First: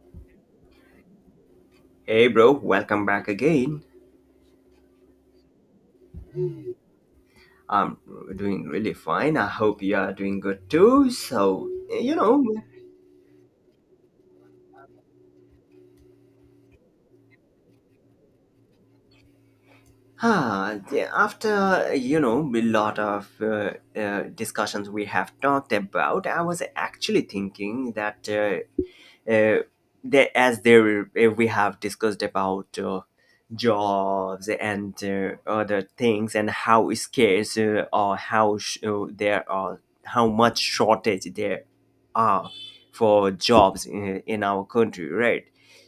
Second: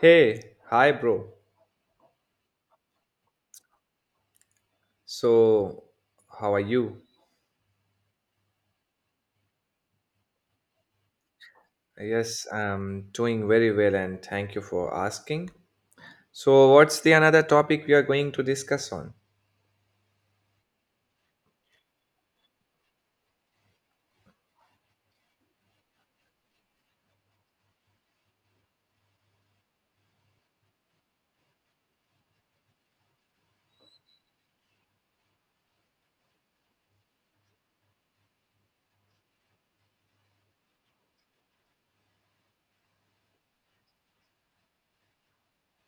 Hey, hi, bro. Hey, bro, welcome back again. So, how are you? I'm doing really fine. I hope you are doing good too. Yes, I'm doing very well and thank you for asking. So, what's the another topic we are going to discuss on? After a lot of discussions we have talked about, I was actually thinking that. uh, as there we have discussed about jobs and other things and how scarce or how sh- there are how much shortage there are for jobs in our country, right?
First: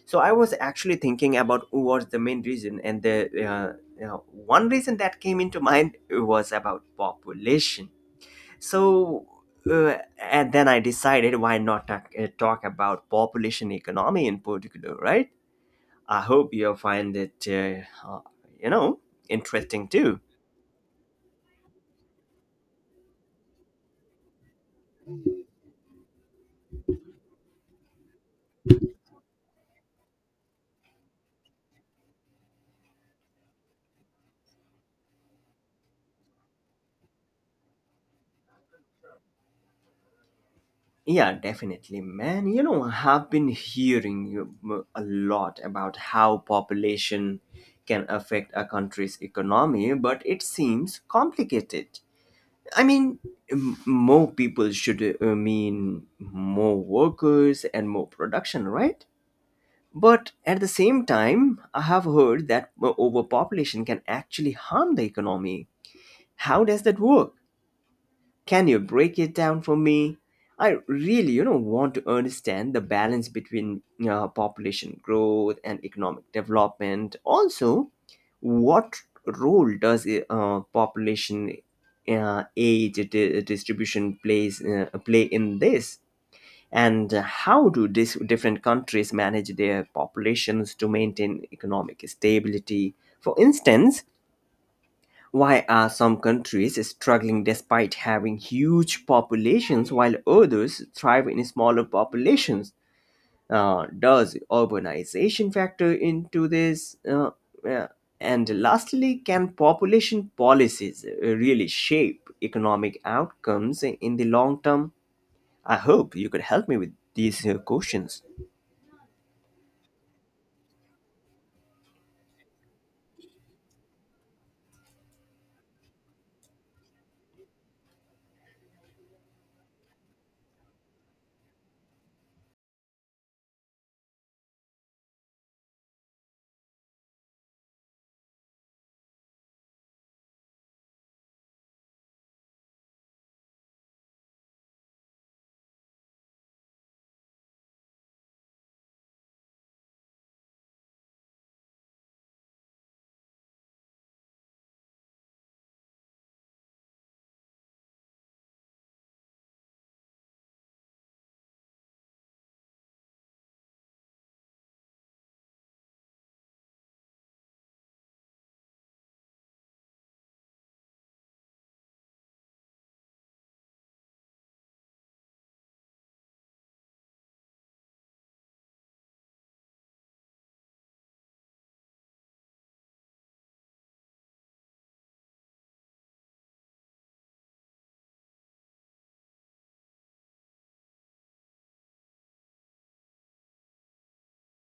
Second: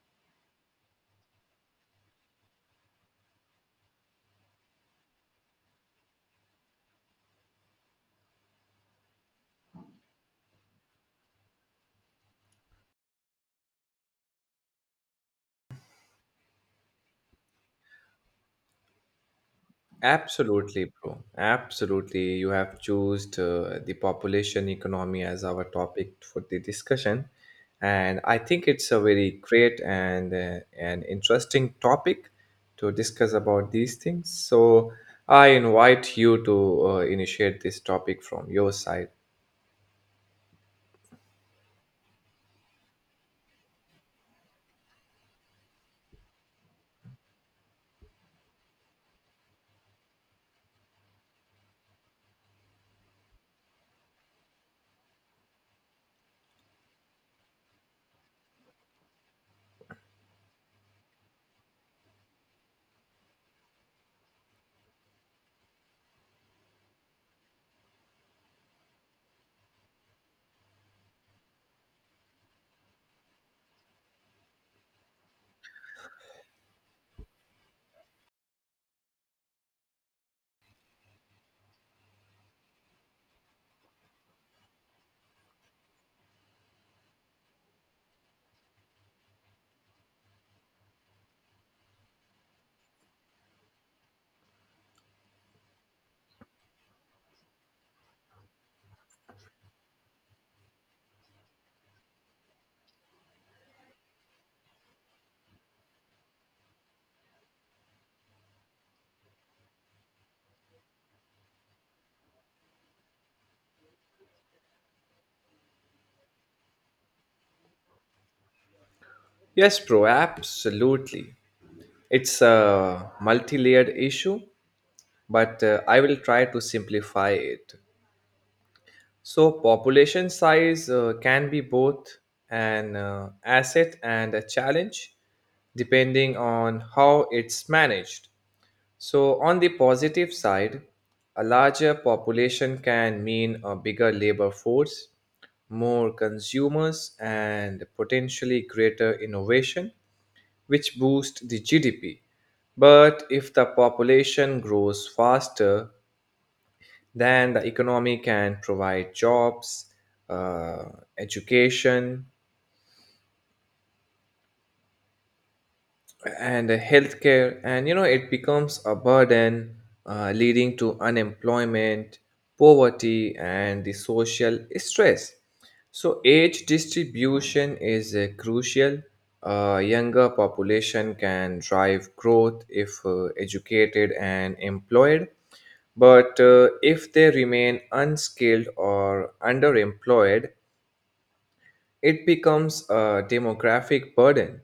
So I was actually thinking about what's the main reason, and one reason that came into mind was about population. So and then I decided, why not talk about population economy in particular, right? I hope you'll find it, you know, interesting too. Absolutely, bro. Absolutely. You have chosen the population economy as our topic for the discussion. And I think it's a very great and an interesting topic to discuss about these things. So I invite you to initiate this topic from your side. Yeah, definitely, man. You know, I have been hearing a lot about how population can affect a country's economy, but it seems complicated. I mean, more people should mean more workers and more production, right? But at the same time, I have heard that overpopulation can actually harm the economy. How does that work? Can you break it down for me? I really, you know, want to understand the balance between population growth and economic development. Also, what role does population age distribution play in this? And how do different countries manage their populations to maintain economic stability? For instance, why are some countries struggling despite having huge populations while others thrive in smaller populations? Does urbanization factor into this? Uh, and lastly, can population policies really shape economic outcomes in the long term? I hope you could help me with these questions. Yes, bro. Absolutely. It's a multi layered issue, but I will try to simplify it. So, population size can be both an asset and a challenge depending on how it's managed. So, on the positive side, a larger population can mean a bigger labor force, more consumers, and potentially greater innovation, which boost the GDP. But if the population grows faster then the economy can provide jobs, uh, education, and healthcare, and you know it becomes a burden, leading to unemployment, poverty, and the social stress. So age distribution is crucial. A younger population can drive growth if educated and employed, but if they remain unskilled or underemployed, it becomes a demographic burden.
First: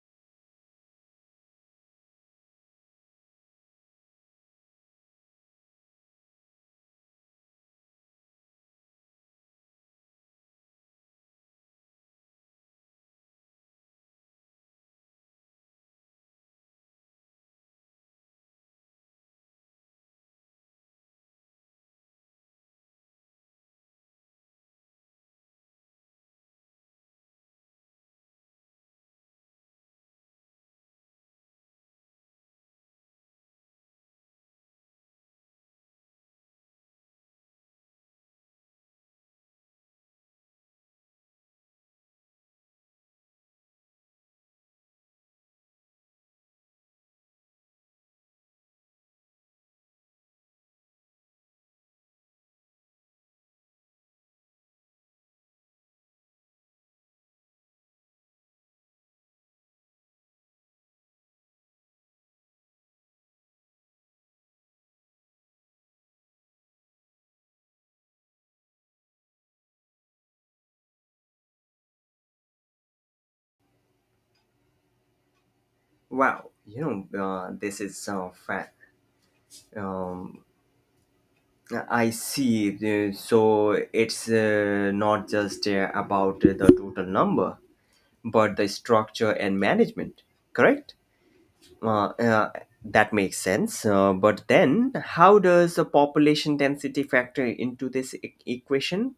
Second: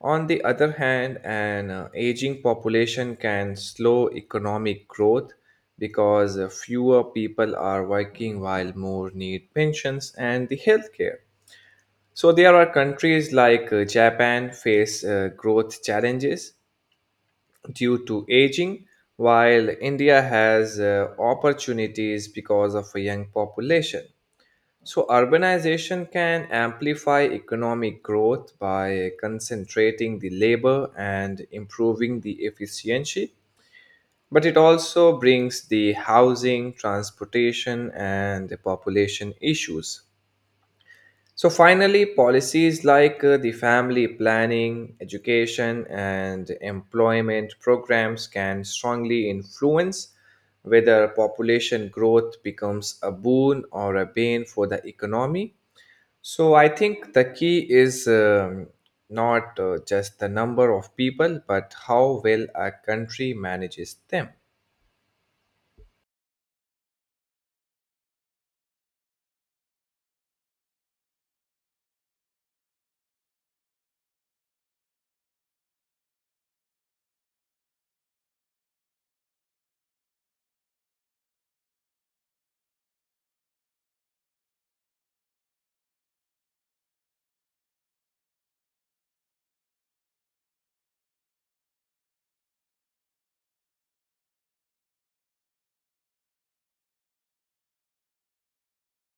On the other hand, an aging population can slow economic growth because fewer people are working while more need pensions and the healthcare. So there are countries like Japan face growth challenges due to aging, while India has opportunities because of a young population. So, urbanization can amplify economic growth by concentrating the labor and improving the efficiency, but it also brings the housing, transportation, and the population issues. So, finally, policies like the family planning, education, and employment programs can strongly influence whether population growth becomes a boon or a bane for the economy. So I think the key is not just the number of people, but how well a country manages them. Wow, you know, this is fact. Um, I see. So it's not just about the total number, but the structure and management, correct? Uh, uh, that makes sense. But then, how does the population density factor into this equation?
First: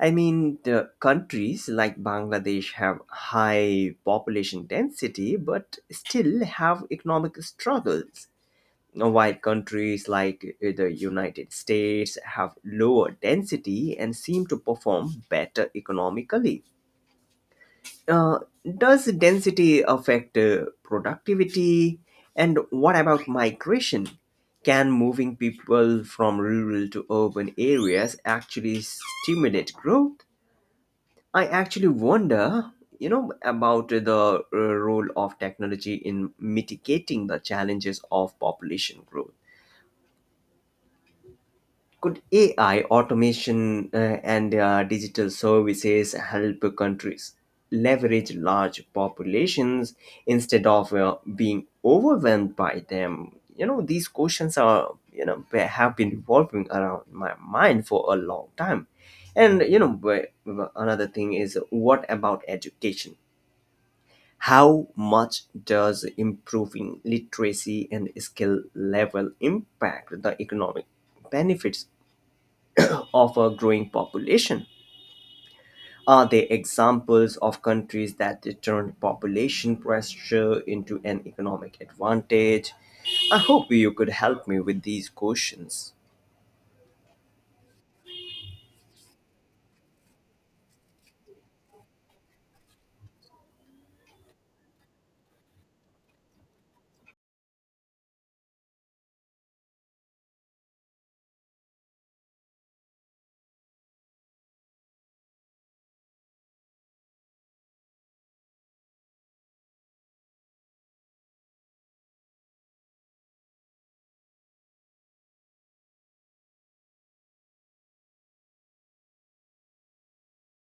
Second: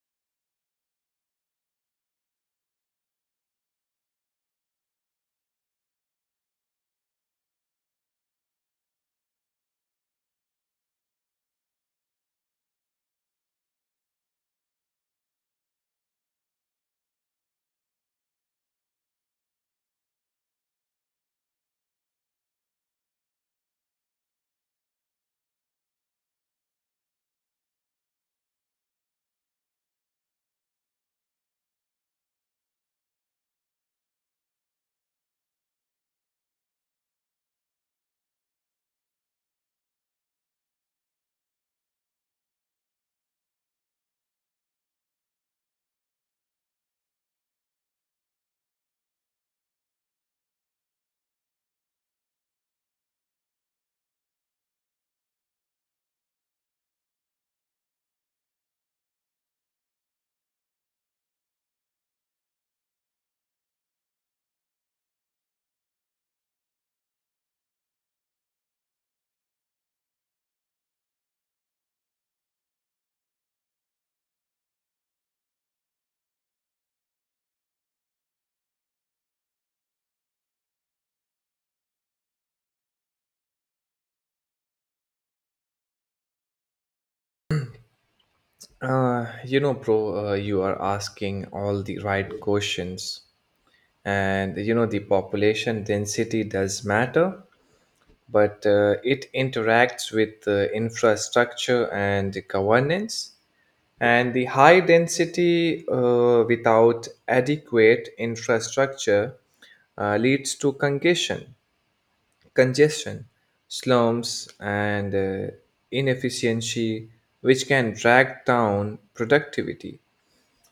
I mean, the countries like Bangladesh have high population density, but still have economic struggles. While countries like the United States have lower density and seem to perform better economically, uh, does density affect productivity? And what about migration? Can moving people from rural to urban areas actually stimulate growth? I actually wonder, you know, about the role of technology in mitigating the challenges of population growth. Could AI, automation, and digital services help countries leverage large populations instead of being overwhelmed by them? You know, these questions are, you know, they have been revolving around my mind for a long time. And, you know, but another thing is, what about education? How much does improving literacy and skill level impact the economic benefits of a growing population? Are they examples of countries that turned population pressure into an economic advantage? I hope you could help me with these questions. You know, bro, you are asking all the right questions, and you know the population density does matter, but it interacts with the infrastructure and governance. And the high density without adequate infrastructure leads to congestion, congestion, slums, and uh, inefficiency, which can drag down productivity.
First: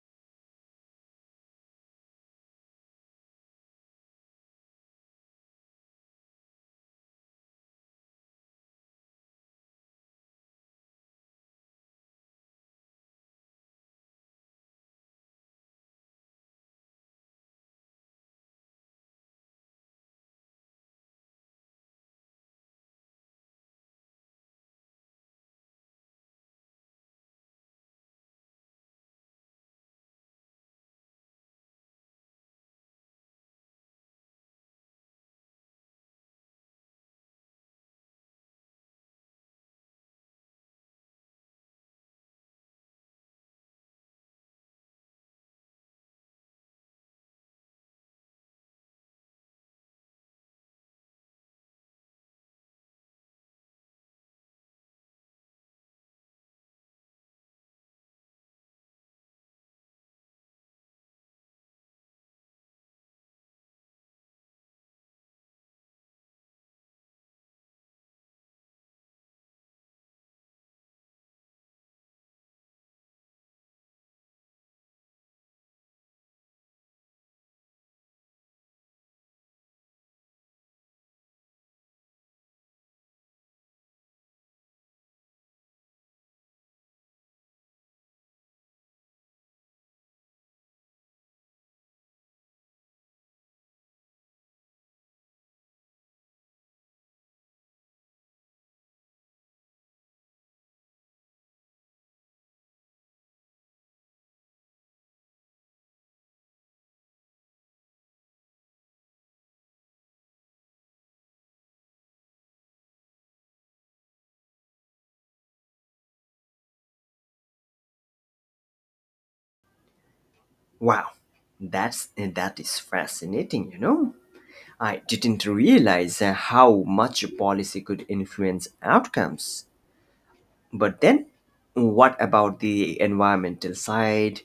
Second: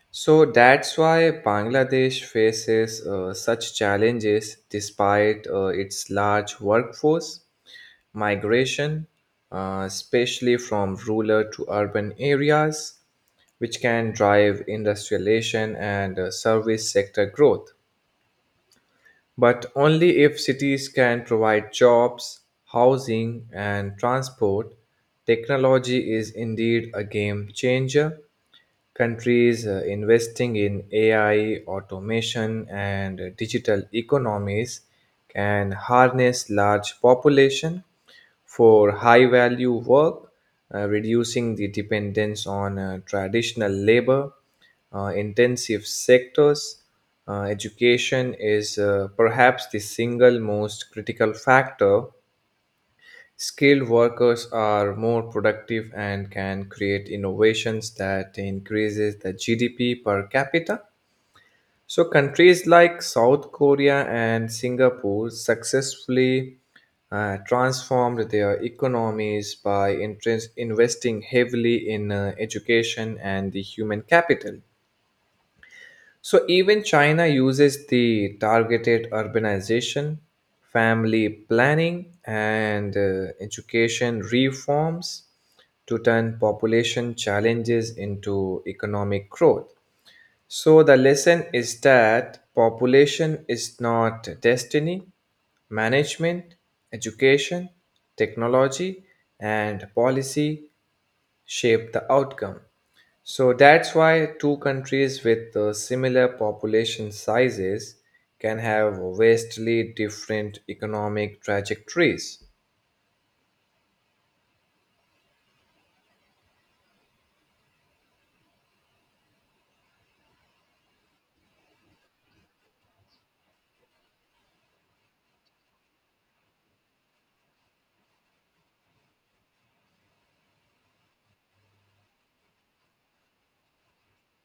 So that's why Bangladesh faces such challenges despite its large workforce migration, especially from rural to urban areas, which can drive industrialization and service sector growth. But only if cities can provide jobs, housing, and transport, technology is indeed a game changer. Countries investing in AI, automation, and digital economies can harness large population for high value work, reducing the dependence on traditional labor intensive sectors. Education is perhaps the single most critical factor. Skilled workers are more productive and can create innovations that increases the GDP per capita. So countries like South Korea and Singapore successfully transformed their economies by investing heavily in education and the human capital. So even China uses the targeted urbanization, family planning, and education reforms to turn population challenges into economic growth. So the lesson is that population is not destiny, management, education, technology, and policy shape the outcome. So that's why two countries with similar population sizes can have vastly different economic trajectories. Wow, that is fascinating, you know. I didn't realize how much a policy could influence outcomes. But then, what about the environmental side?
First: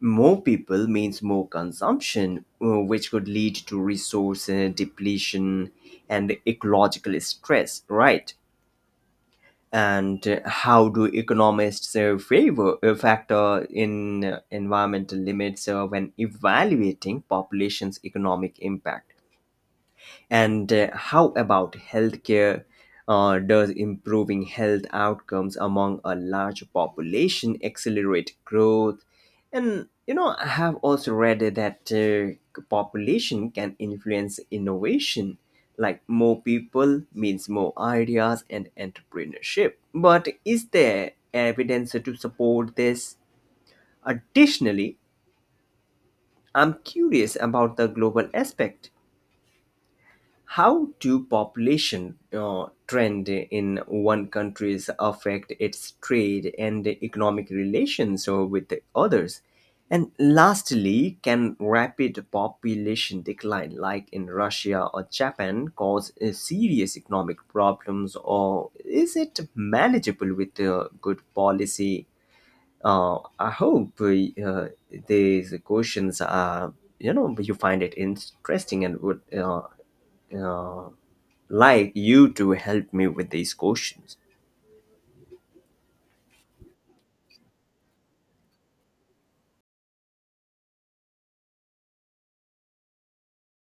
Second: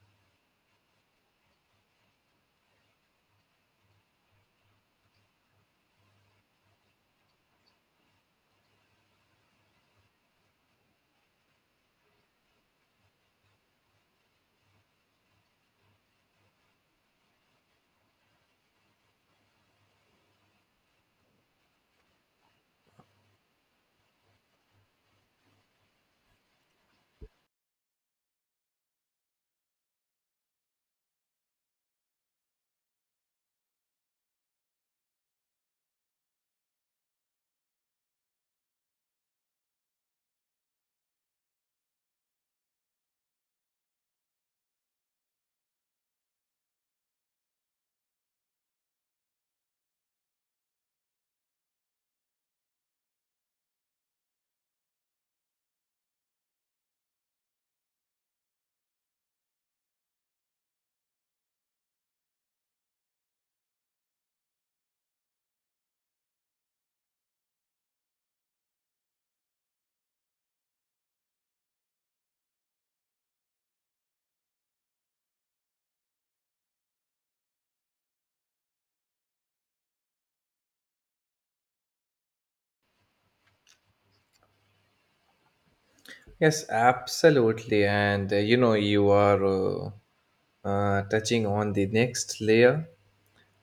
More people means more consumption, which could lead to resource depletion and ecological stress, right? And how do economists favor factor in environmental limits when evaluating population's economic impact? And how about healthcare? Does improving health outcomes among a large population accelerate growth? And you know, I have also read that population can influence innovation. Like, more people means more ideas and entrepreneurship. But is there evidence to support this? Additionally, I'm curious about the global aspect. How do population trend in one country affect its trade and economic relations with the others? And lastly, can rapid population decline, like in Russia or Japan, cause serious economic problems, or is it manageable with good policy? I hope these questions are, you know, you find it interesting and would uh, like you to help me with these questions. Yes, absolutely. And you know, you are touching on the next layer.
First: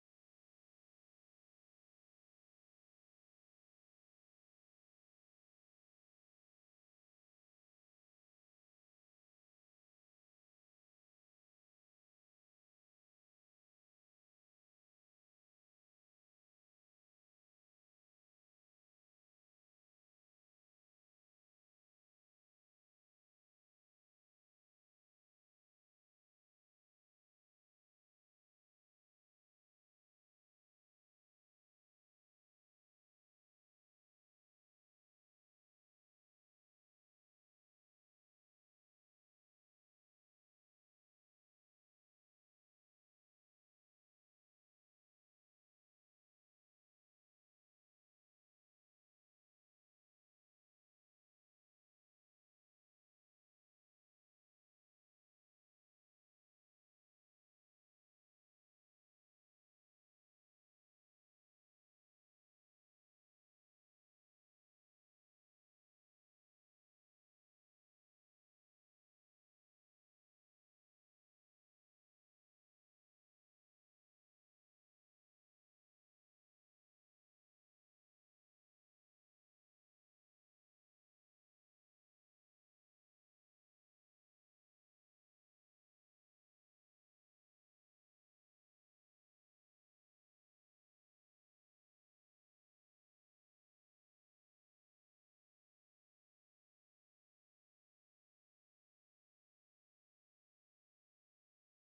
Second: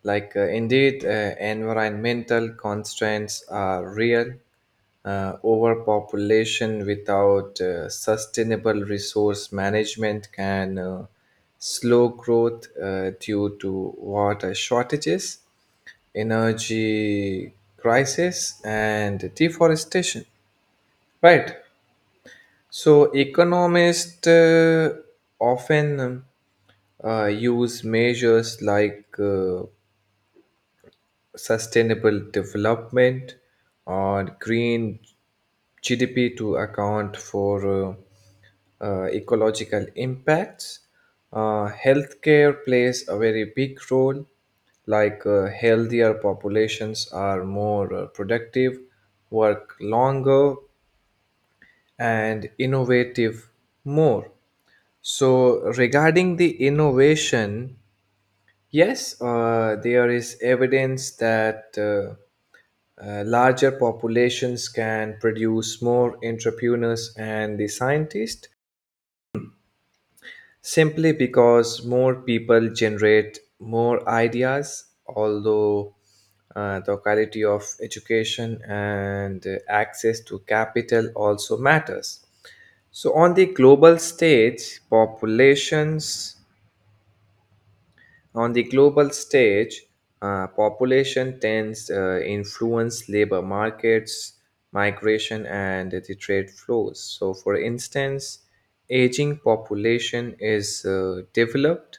Like, indeed, environmental constraints are real. Overpopulation without sustainable resource management can slow growth due to water shortages, energy crisis, and deforestation. Right. So, economists often use measures like sustainable development or green GDP to account for ecological impacts. Healthcare plays a very big role, like healthier populations are more productive, work longer, and innovative more. So, regarding the innovation, yes, there is evidence that larger populations can produce more entrepreneurs and the scientists simply because more people generate more ideas, although the quality of education and access to capital also matters. So on the global stage, population tends influence labor markets, migration, and the trade flows. So, for instance, aging population is developed,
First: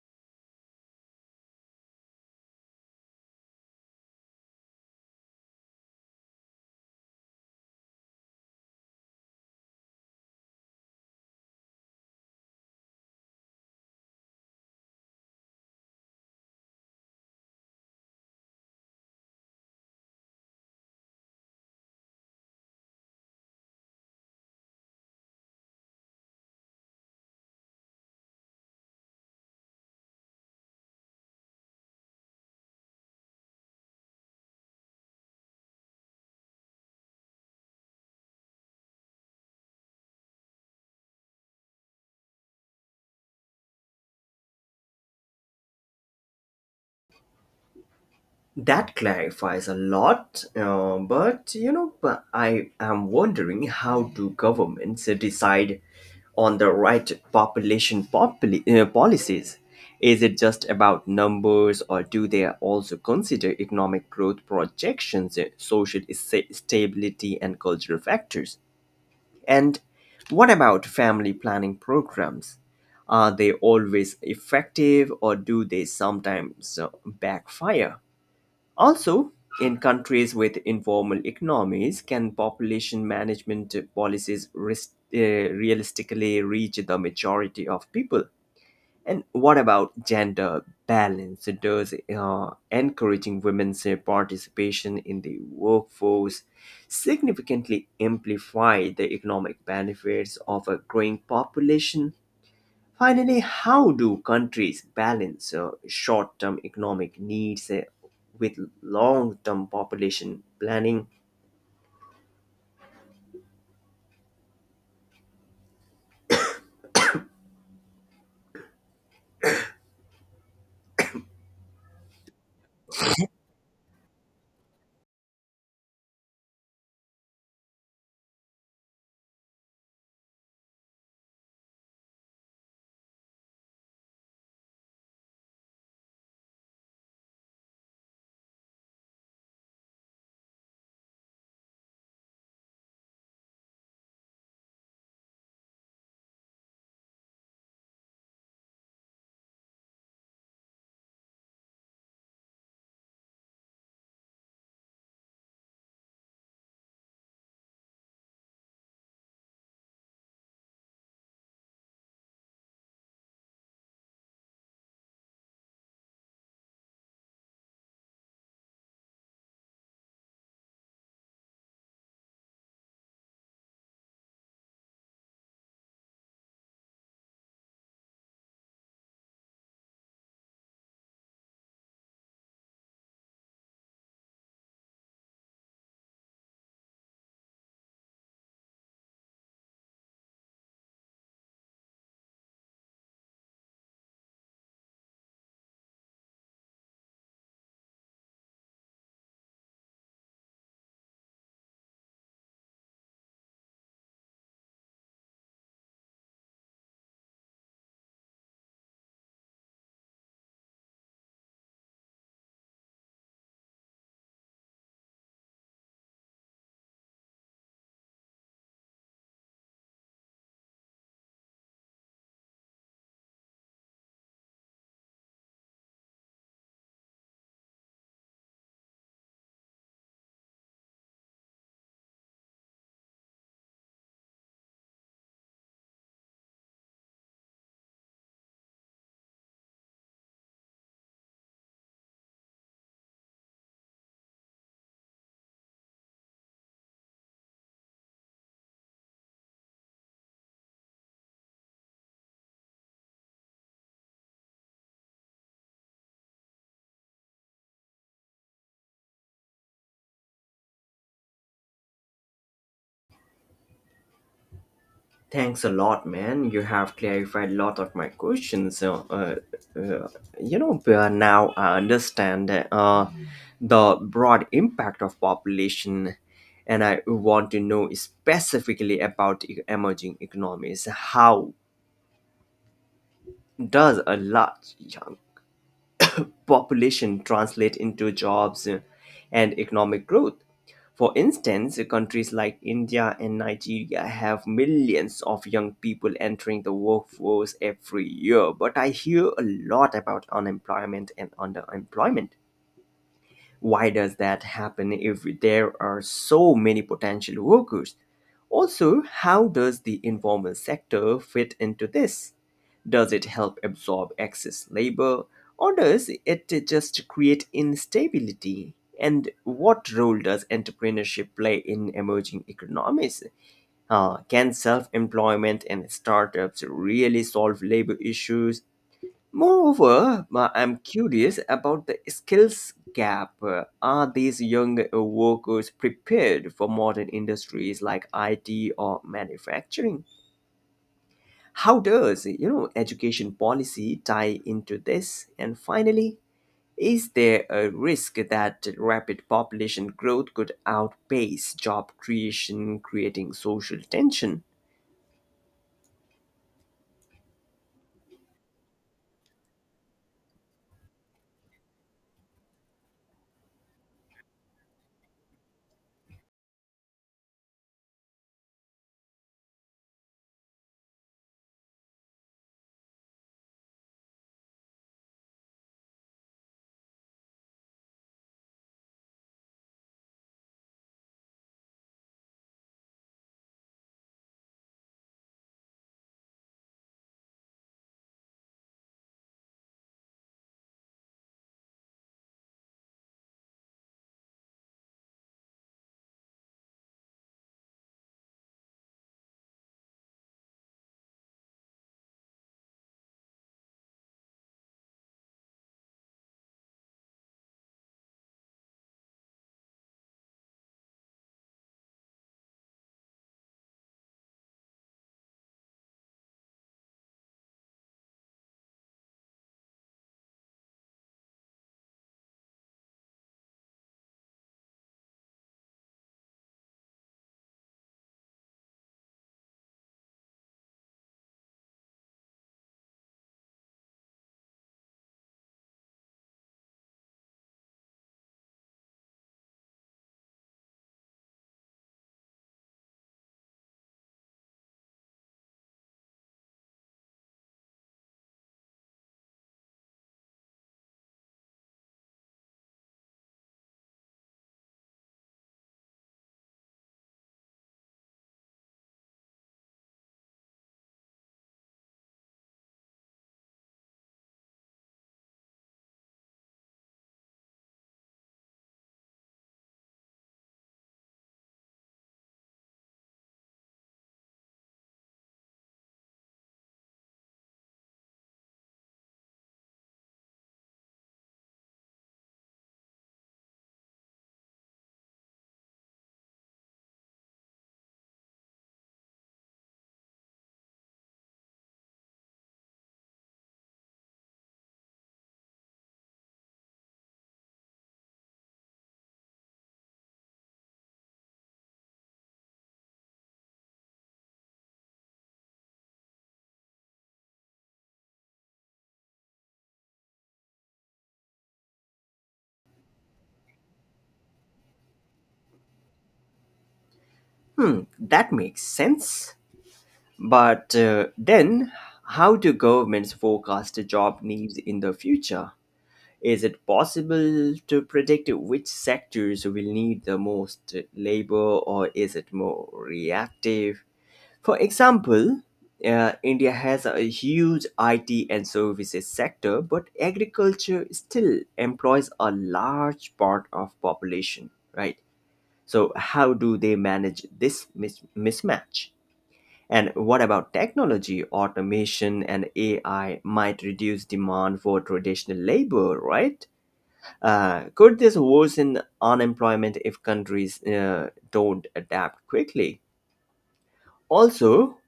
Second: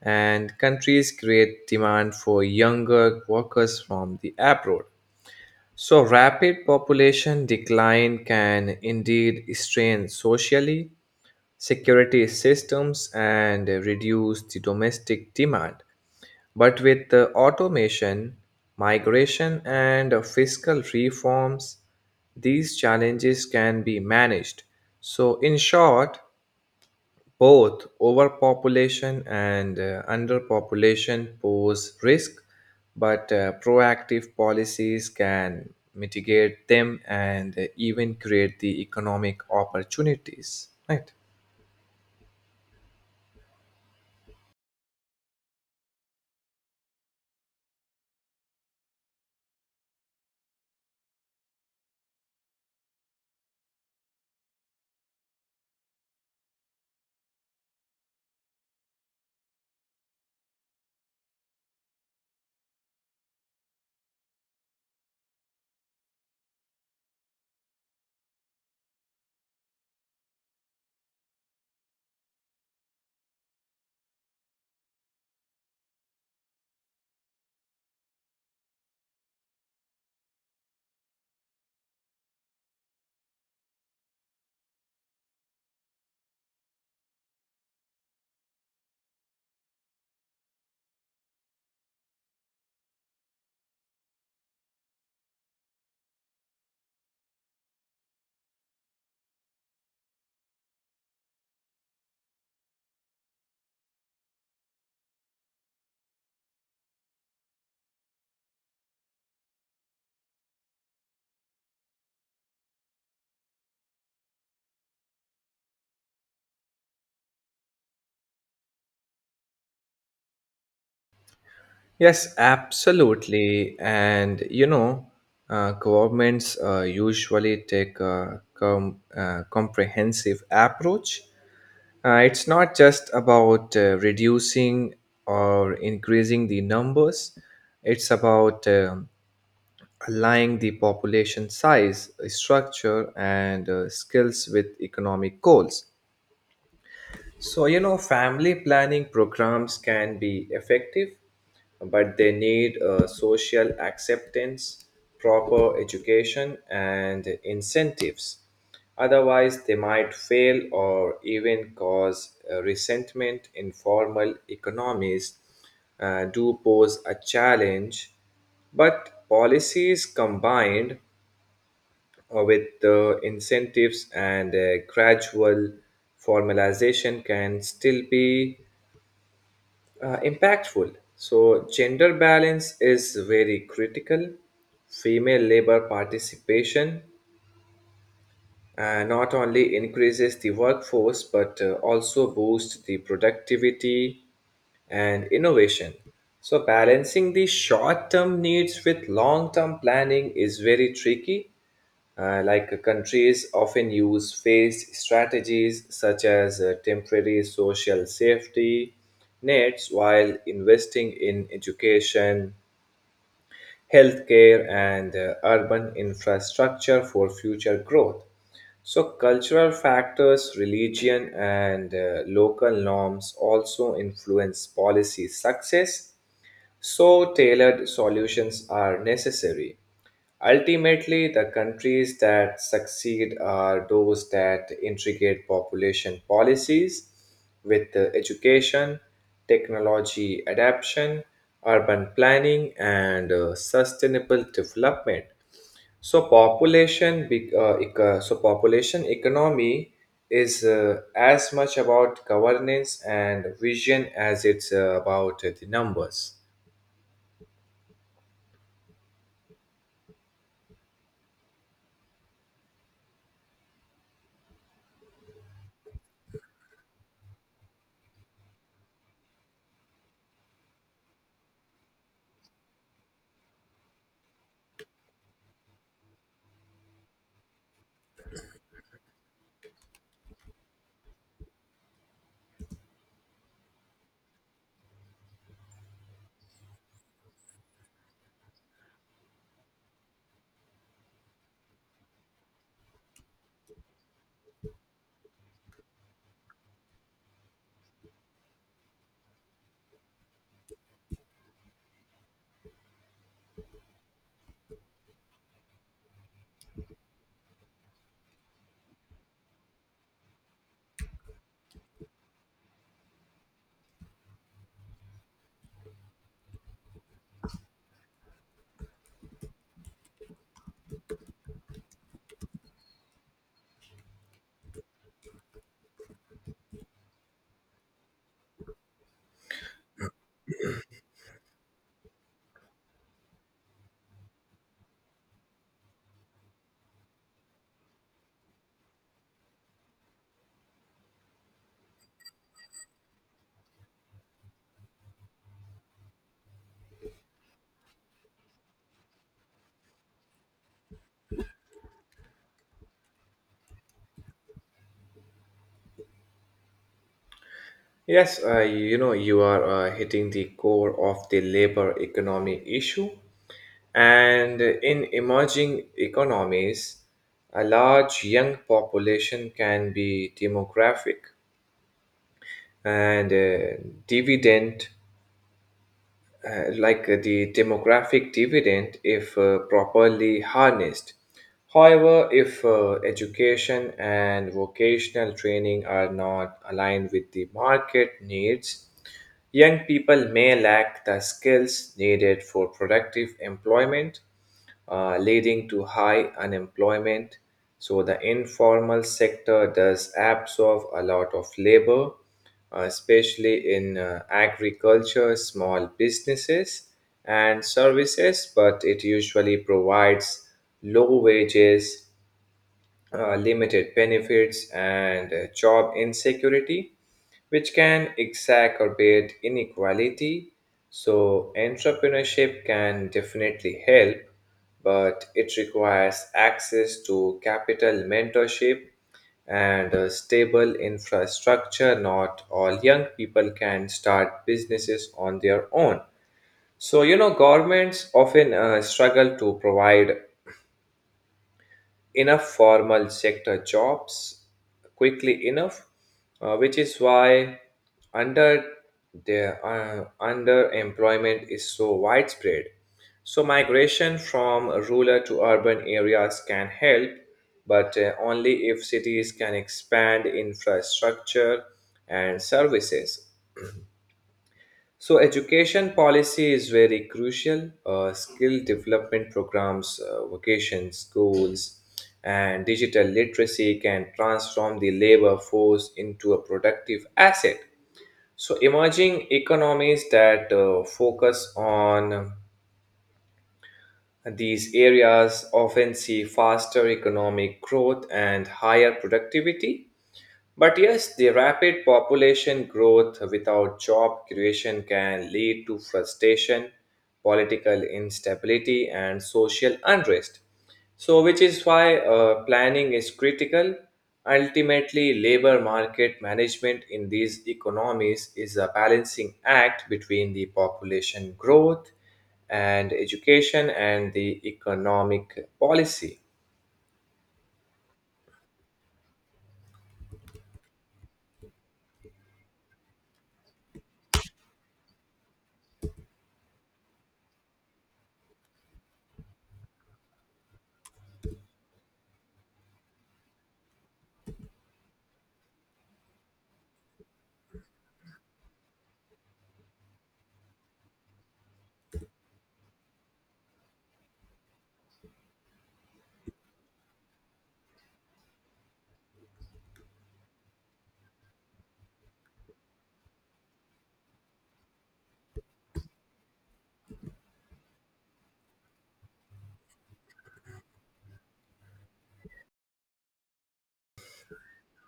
and countries create demand for younger workers from the abroad. So, rapid population decline can indeed strain socially security systems and reduce the domestic demand. But with the automation, migration, and fiscal reforms, these challenges can be managed. So, in short, both overpopulation and underpopulation pose risk, but proactive policies can mitigate them and even create the economic opportunities. Right. That clarifies a lot, but you know, but I am wondering, how do governments decide on the right policies? Is it just about numbers, or do they also consider economic growth projections, social stability, and cultural factors? And what about family planning programs? Are they always effective, or do they sometimes backfire? Also, in countries with informal economies, can population management policies uh, realistically reach the majority of people? And what about gender balance? Does encouraging women's participation in the workforce significantly amplify the economic benefits of a growing population? Finally, how do countries balance short term economic needs with long term population planning? Yes, absolutely. And you know, governments usually take a comprehensive approach. It's not just about reducing or increasing the numbers, it's about aligning the population size, structure, and skills with economic goals. So, you know, family planning programs can be effective, but they need social acceptance, proper education, and incentives. Otherwise, they might fail or even cause resentment. Informal economies, do pose a challenge. But policies combined with incentives and gradual formalization can still be impactful. So, gender balance is very critical. Female labor participation not only increases the workforce but also boosts the productivity and innovation. So, balancing the short term needs with long term planning is very tricky. Like countries often use phased strategies such as temporary social safety nets while investing in education, healthcare, and urban infrastructure for future growth. So, cultural factors, religion, and local norms also influence policy success, so tailored solutions are necessary. Ultimately, the countries that succeed are those that integrate population policies with the education, technology adaptation, urban planning, and sustainable development. So so population economy is as much about governance and vision as it's about the numbers. Thanks a lot, man. You have clarified a lot of my questions. Uh, Now I understand the broad impact of population, and I want to know specifically about emerging economies. How does a large young population translate into jobs and economic growth? For instance, countries like India and Nigeria have millions of young people entering the workforce every year, but I hear a lot about unemployment and underemployment. Why does that happen if there are so many potential workers? Also, how does the informal sector fit into this? Does it help absorb excess labor, or does it just create instability? And what role does entrepreneurship play in emerging economies? Can self employment and startups really solve labor issues? Moreover, I'm curious about the skills gap. Are these young workers prepared for modern industries like IT or manufacturing? How does, you know, education policy tie into this? And finally, is there a risk that rapid population growth could outpace job creation, creating social tension? Yes, you know, you are hitting the core of the labor economy issue. And in emerging economies, a large young population can be demographic and dividend like the demographic dividend if properly harnessed. However, if education and vocational training are not aligned with the market needs, young people may lack the skills needed for productive employment, leading to high unemployment. So, the informal sector does absorb a lot of labor especially in agriculture, small businesses, and services, but it usually provides low wages, limited benefits, and job insecurity, which can exacerbate inequality. So, entrepreneurship can definitely help, but it requires access to capital mentorship and a stable infrastructure. Not all young people can start businesses on their own. So, you know, governments often struggle to provide enough formal sector jobs quickly enough, which is why under underemployment is so widespread. So migration from rural to urban areas can help, but only if cities can expand infrastructure and services. So, education policy is very crucial. Skill development programs, vocations, schools, and digital literacy can transform the labor force into a productive asset. So, emerging economies that focus on these areas often see faster economic growth and higher productivity. But yes, the rapid population growth without job creation can lead to frustration, political instability, and social unrest. So, which is why planning is critical. Ultimately, labor market management in these economies is a balancing act between the population growth and education and the economic policy. Hmm, that makes sense. But then, how do governments forecast job needs in the future? Is it possible to predict which sectors will need the most labor, or is it more reactive? For example, India has a huge IT and services sector, but agriculture still employs a large part of population, right? So how do they manage this mismatch? And what about technology? Automation and AI might reduce demand for traditional labor, right? Could this worsen unemployment if countries don't adapt quickly? Also,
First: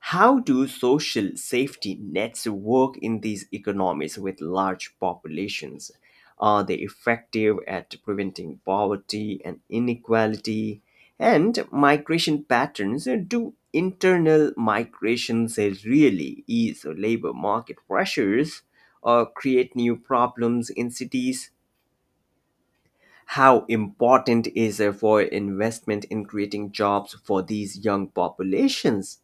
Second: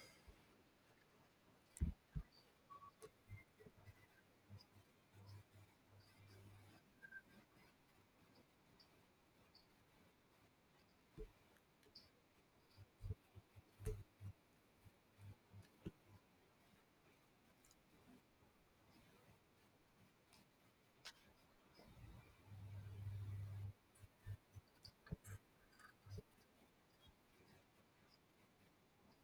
how do social safety nets work in these economies with large populations? Are they effective at preventing poverty and inequality? And migration patterns, do internal migrations really ease labor market pressures or create new problems in cities? How important is it for investment in creating jobs for these young populations?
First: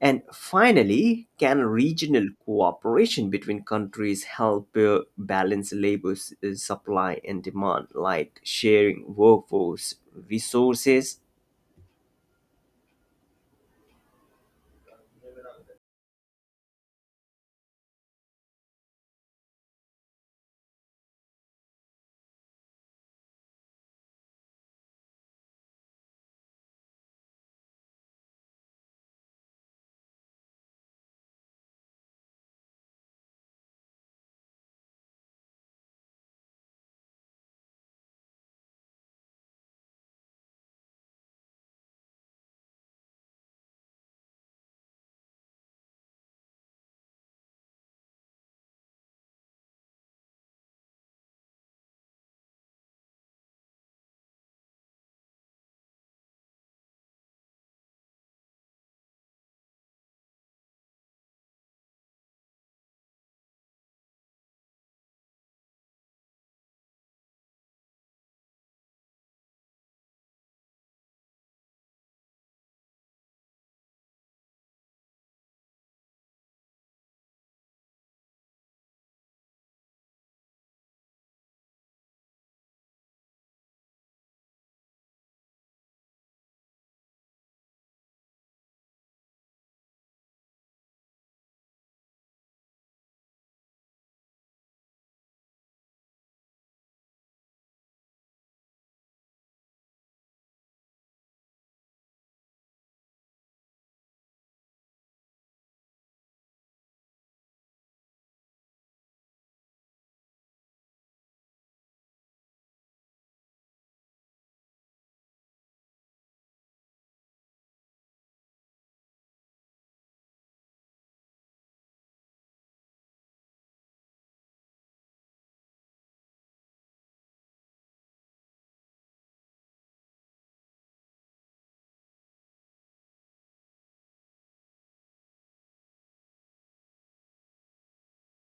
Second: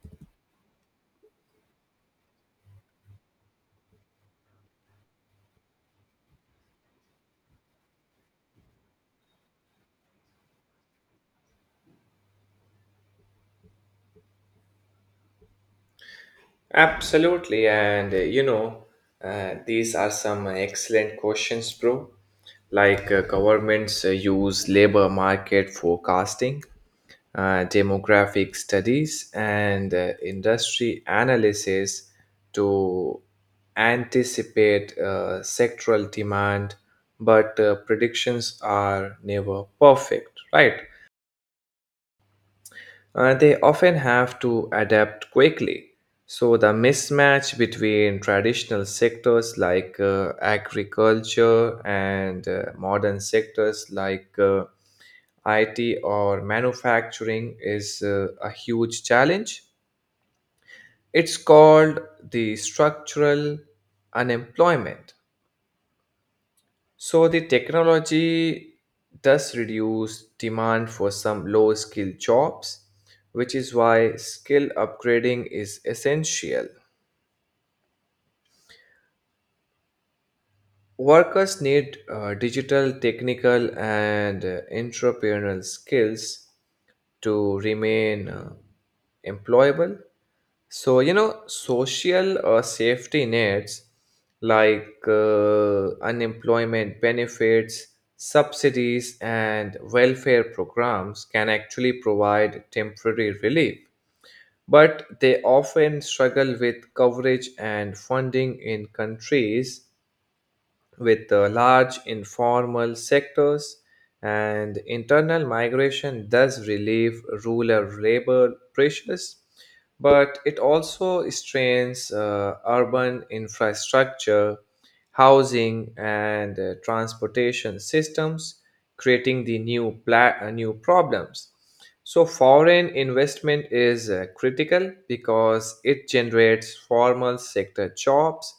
And finally, can regional cooperation between countries help balance labor supply and demand, like sharing workforce resources? Absolutely, and you know, these are some excellent questions, bro. Like governments use labor market forecasting, demographic studies, and industry analysis to anticipate sectoral demand, but predictions are never perfect, right? They often have to adapt quickly. So, the mismatch between traditional sectors like agriculture and modern sectors like IT or manufacturing is a huge challenge. It's called the structural unemployment. So the technology does reduce demand for some low skill jobs, which is why skill upgrading is essential. Workers need digital, technical, and entrepreneurial skills to remain employable. So, you know, social safety nets like unemployment benefits, subsidies, and welfare programs can actually provide temporary relief. But they often struggle with coverage and funding in countries with large informal sectors, and internal migration does relieve rural labor pressures, but it also strains urban infrastructure, housing, and transportation systems, creating the new problems. So foreign investment is critical because it generates formal sector jobs,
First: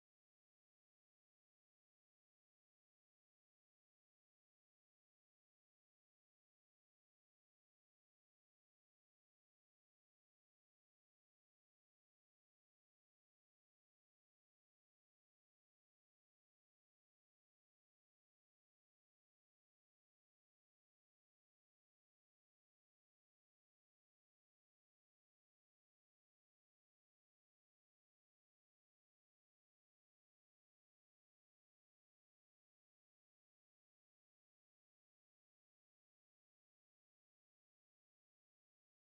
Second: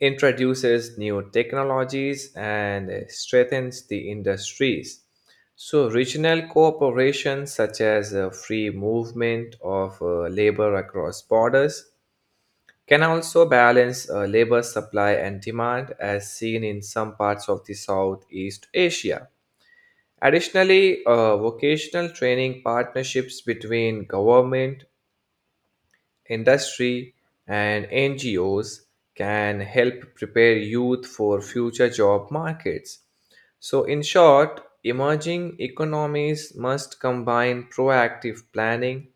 introduces new technologies, and strengthens the industries. So, regional cooperation, such as free movement of labor across borders, can also balance labor supply and demand, as seen in some parts of the Southeast Asia. Additionally, vocational training partnerships between government, industry, and NGOs can help prepare youth for future job markets. So, in short, emerging economies must combine proactive planning,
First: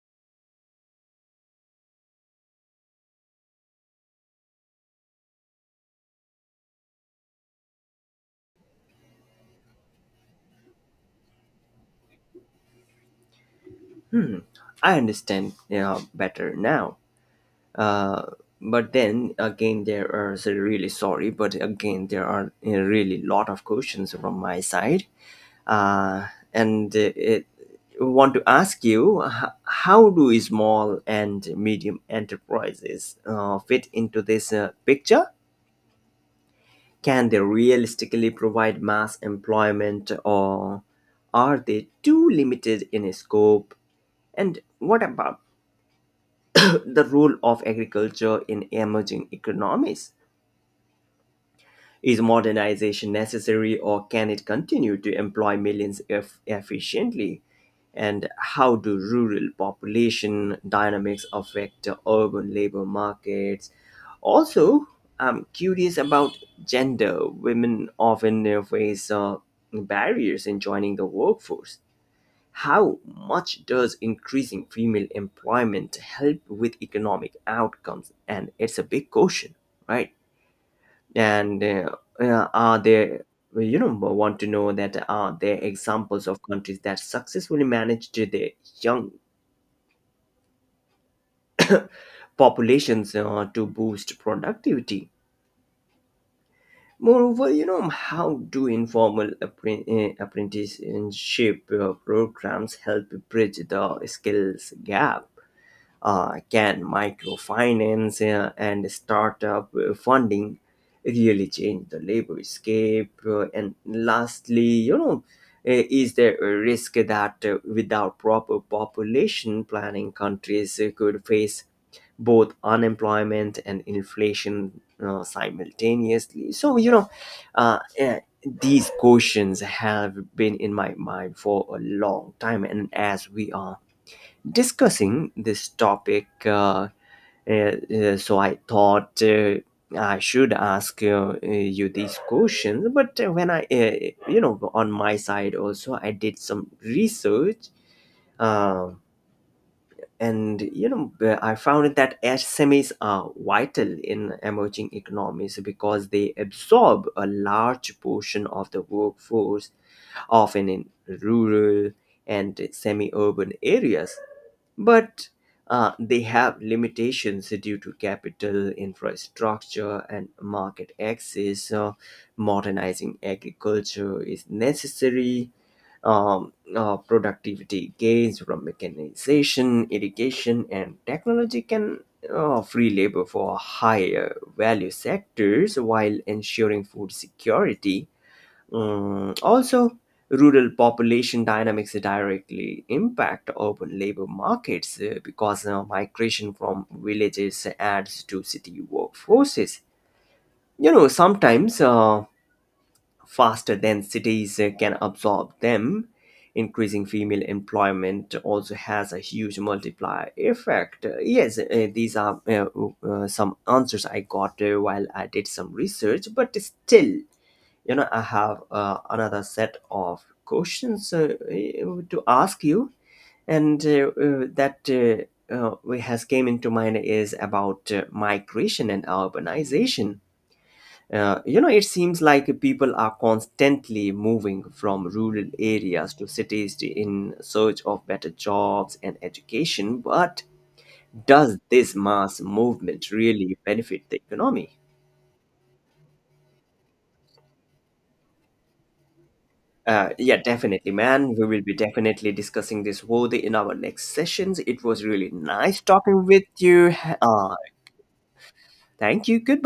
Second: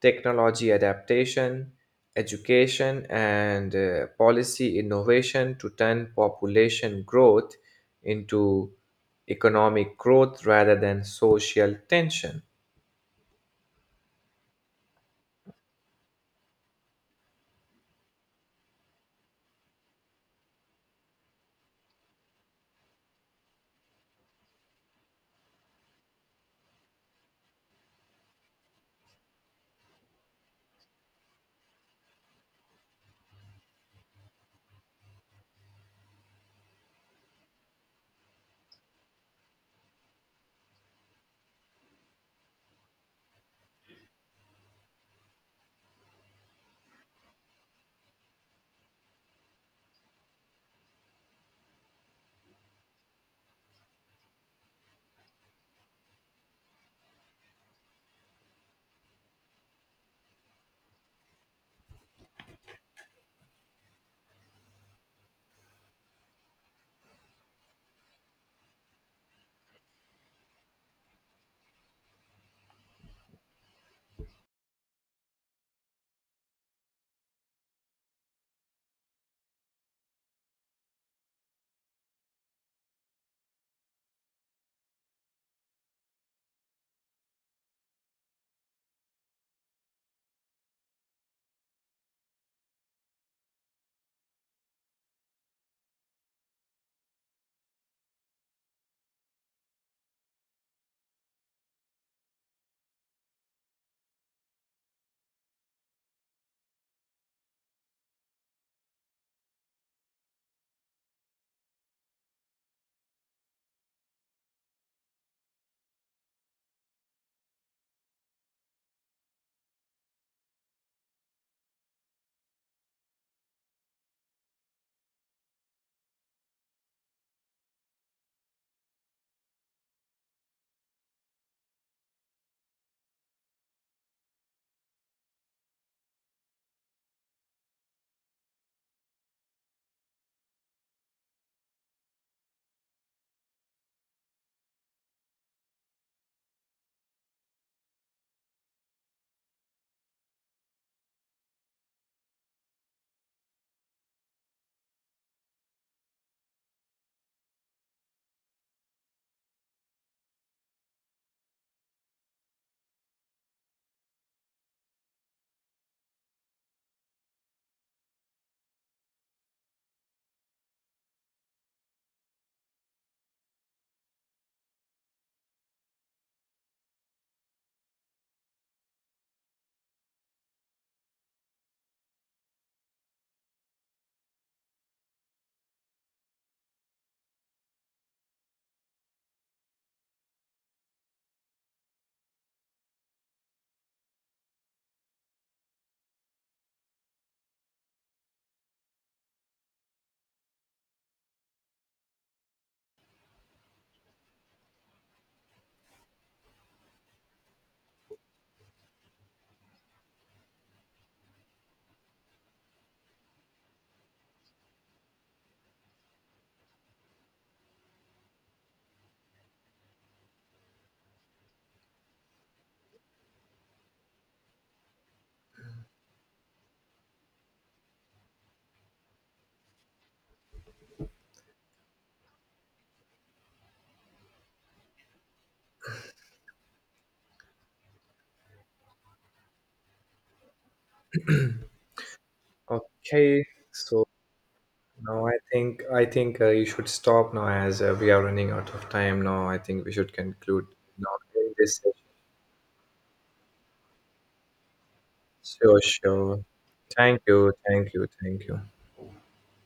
technology adaptation, education, and policy innovation to turn population growth into economic growth rather than social tension. I understand you better now. Uh, but then again, there are so, really sorry, but again, there are a really lot of questions from my side, uh, and want to ask you, how do small and medium enterprises fit into this picture? Can they realistically provide mass employment, or are they too limited in scope? And what about the role of agriculture in emerging economies? Is modernization necessary, or can it continue to employ millions if efficiently? And how do rural population dynamics affect the urban labor markets? Also, I'm curious about gender. Women often face barriers in joining the workforce. How much does increasing female employment help with economic outcomes? And it's a big question, right? and are there you know want to know, that are there examples of countries that successfully managed their young populations to boost productivity? Moreover, you know, how do informal apprenticeship programs help bridge the skills gap? Uh, can microfinance and startup funding really change the labor scape? And lastly, you know, is there a risk that without proper population planning, countries could face both unemployment and inflation simultaneously? So, you know, uh, uh, these questions have been in my mind for a long time, and as we are discussing this topic, so I thought I should ask you these questions. But when I, you know, on my side also, I did some research. Um, and you know, I found that SMEs are vital in emerging economies because they absorb a large portion of the workforce, often in rural and semi-urban areas, but they have limitations due to capital, infrastructure, and market access. Modernizing agriculture is necessary. Productivity gains from mechanization, irrigation, and technology can free labor for higher value sectors while ensuring food security. Mm, also, rural population dynamics directly impact urban labor markets because migration from villages adds to city workforces. You know, sometimes faster than cities can absorb them. Increasing female employment also has a huge multiplier effect. Yes, these are some answers I got while I did some research, but still, you know, I have another set of questions to ask you. And that We has came into mind is about migration and urbanization. Uh, you know, it seems like people are constantly moving from rural areas to cities in search of better jobs and education, but does this mass movement Okay, really so benefit the economy? no, I think you should stop now as we are running out of time now. I think we should Yeah, conclude definitely, now man. We in will be this session. definitely discussing this worthy in our next sessions. It was really Sure, nice talking sure. with you. Thank you, Uh, thank you, thank you. thank you. Good.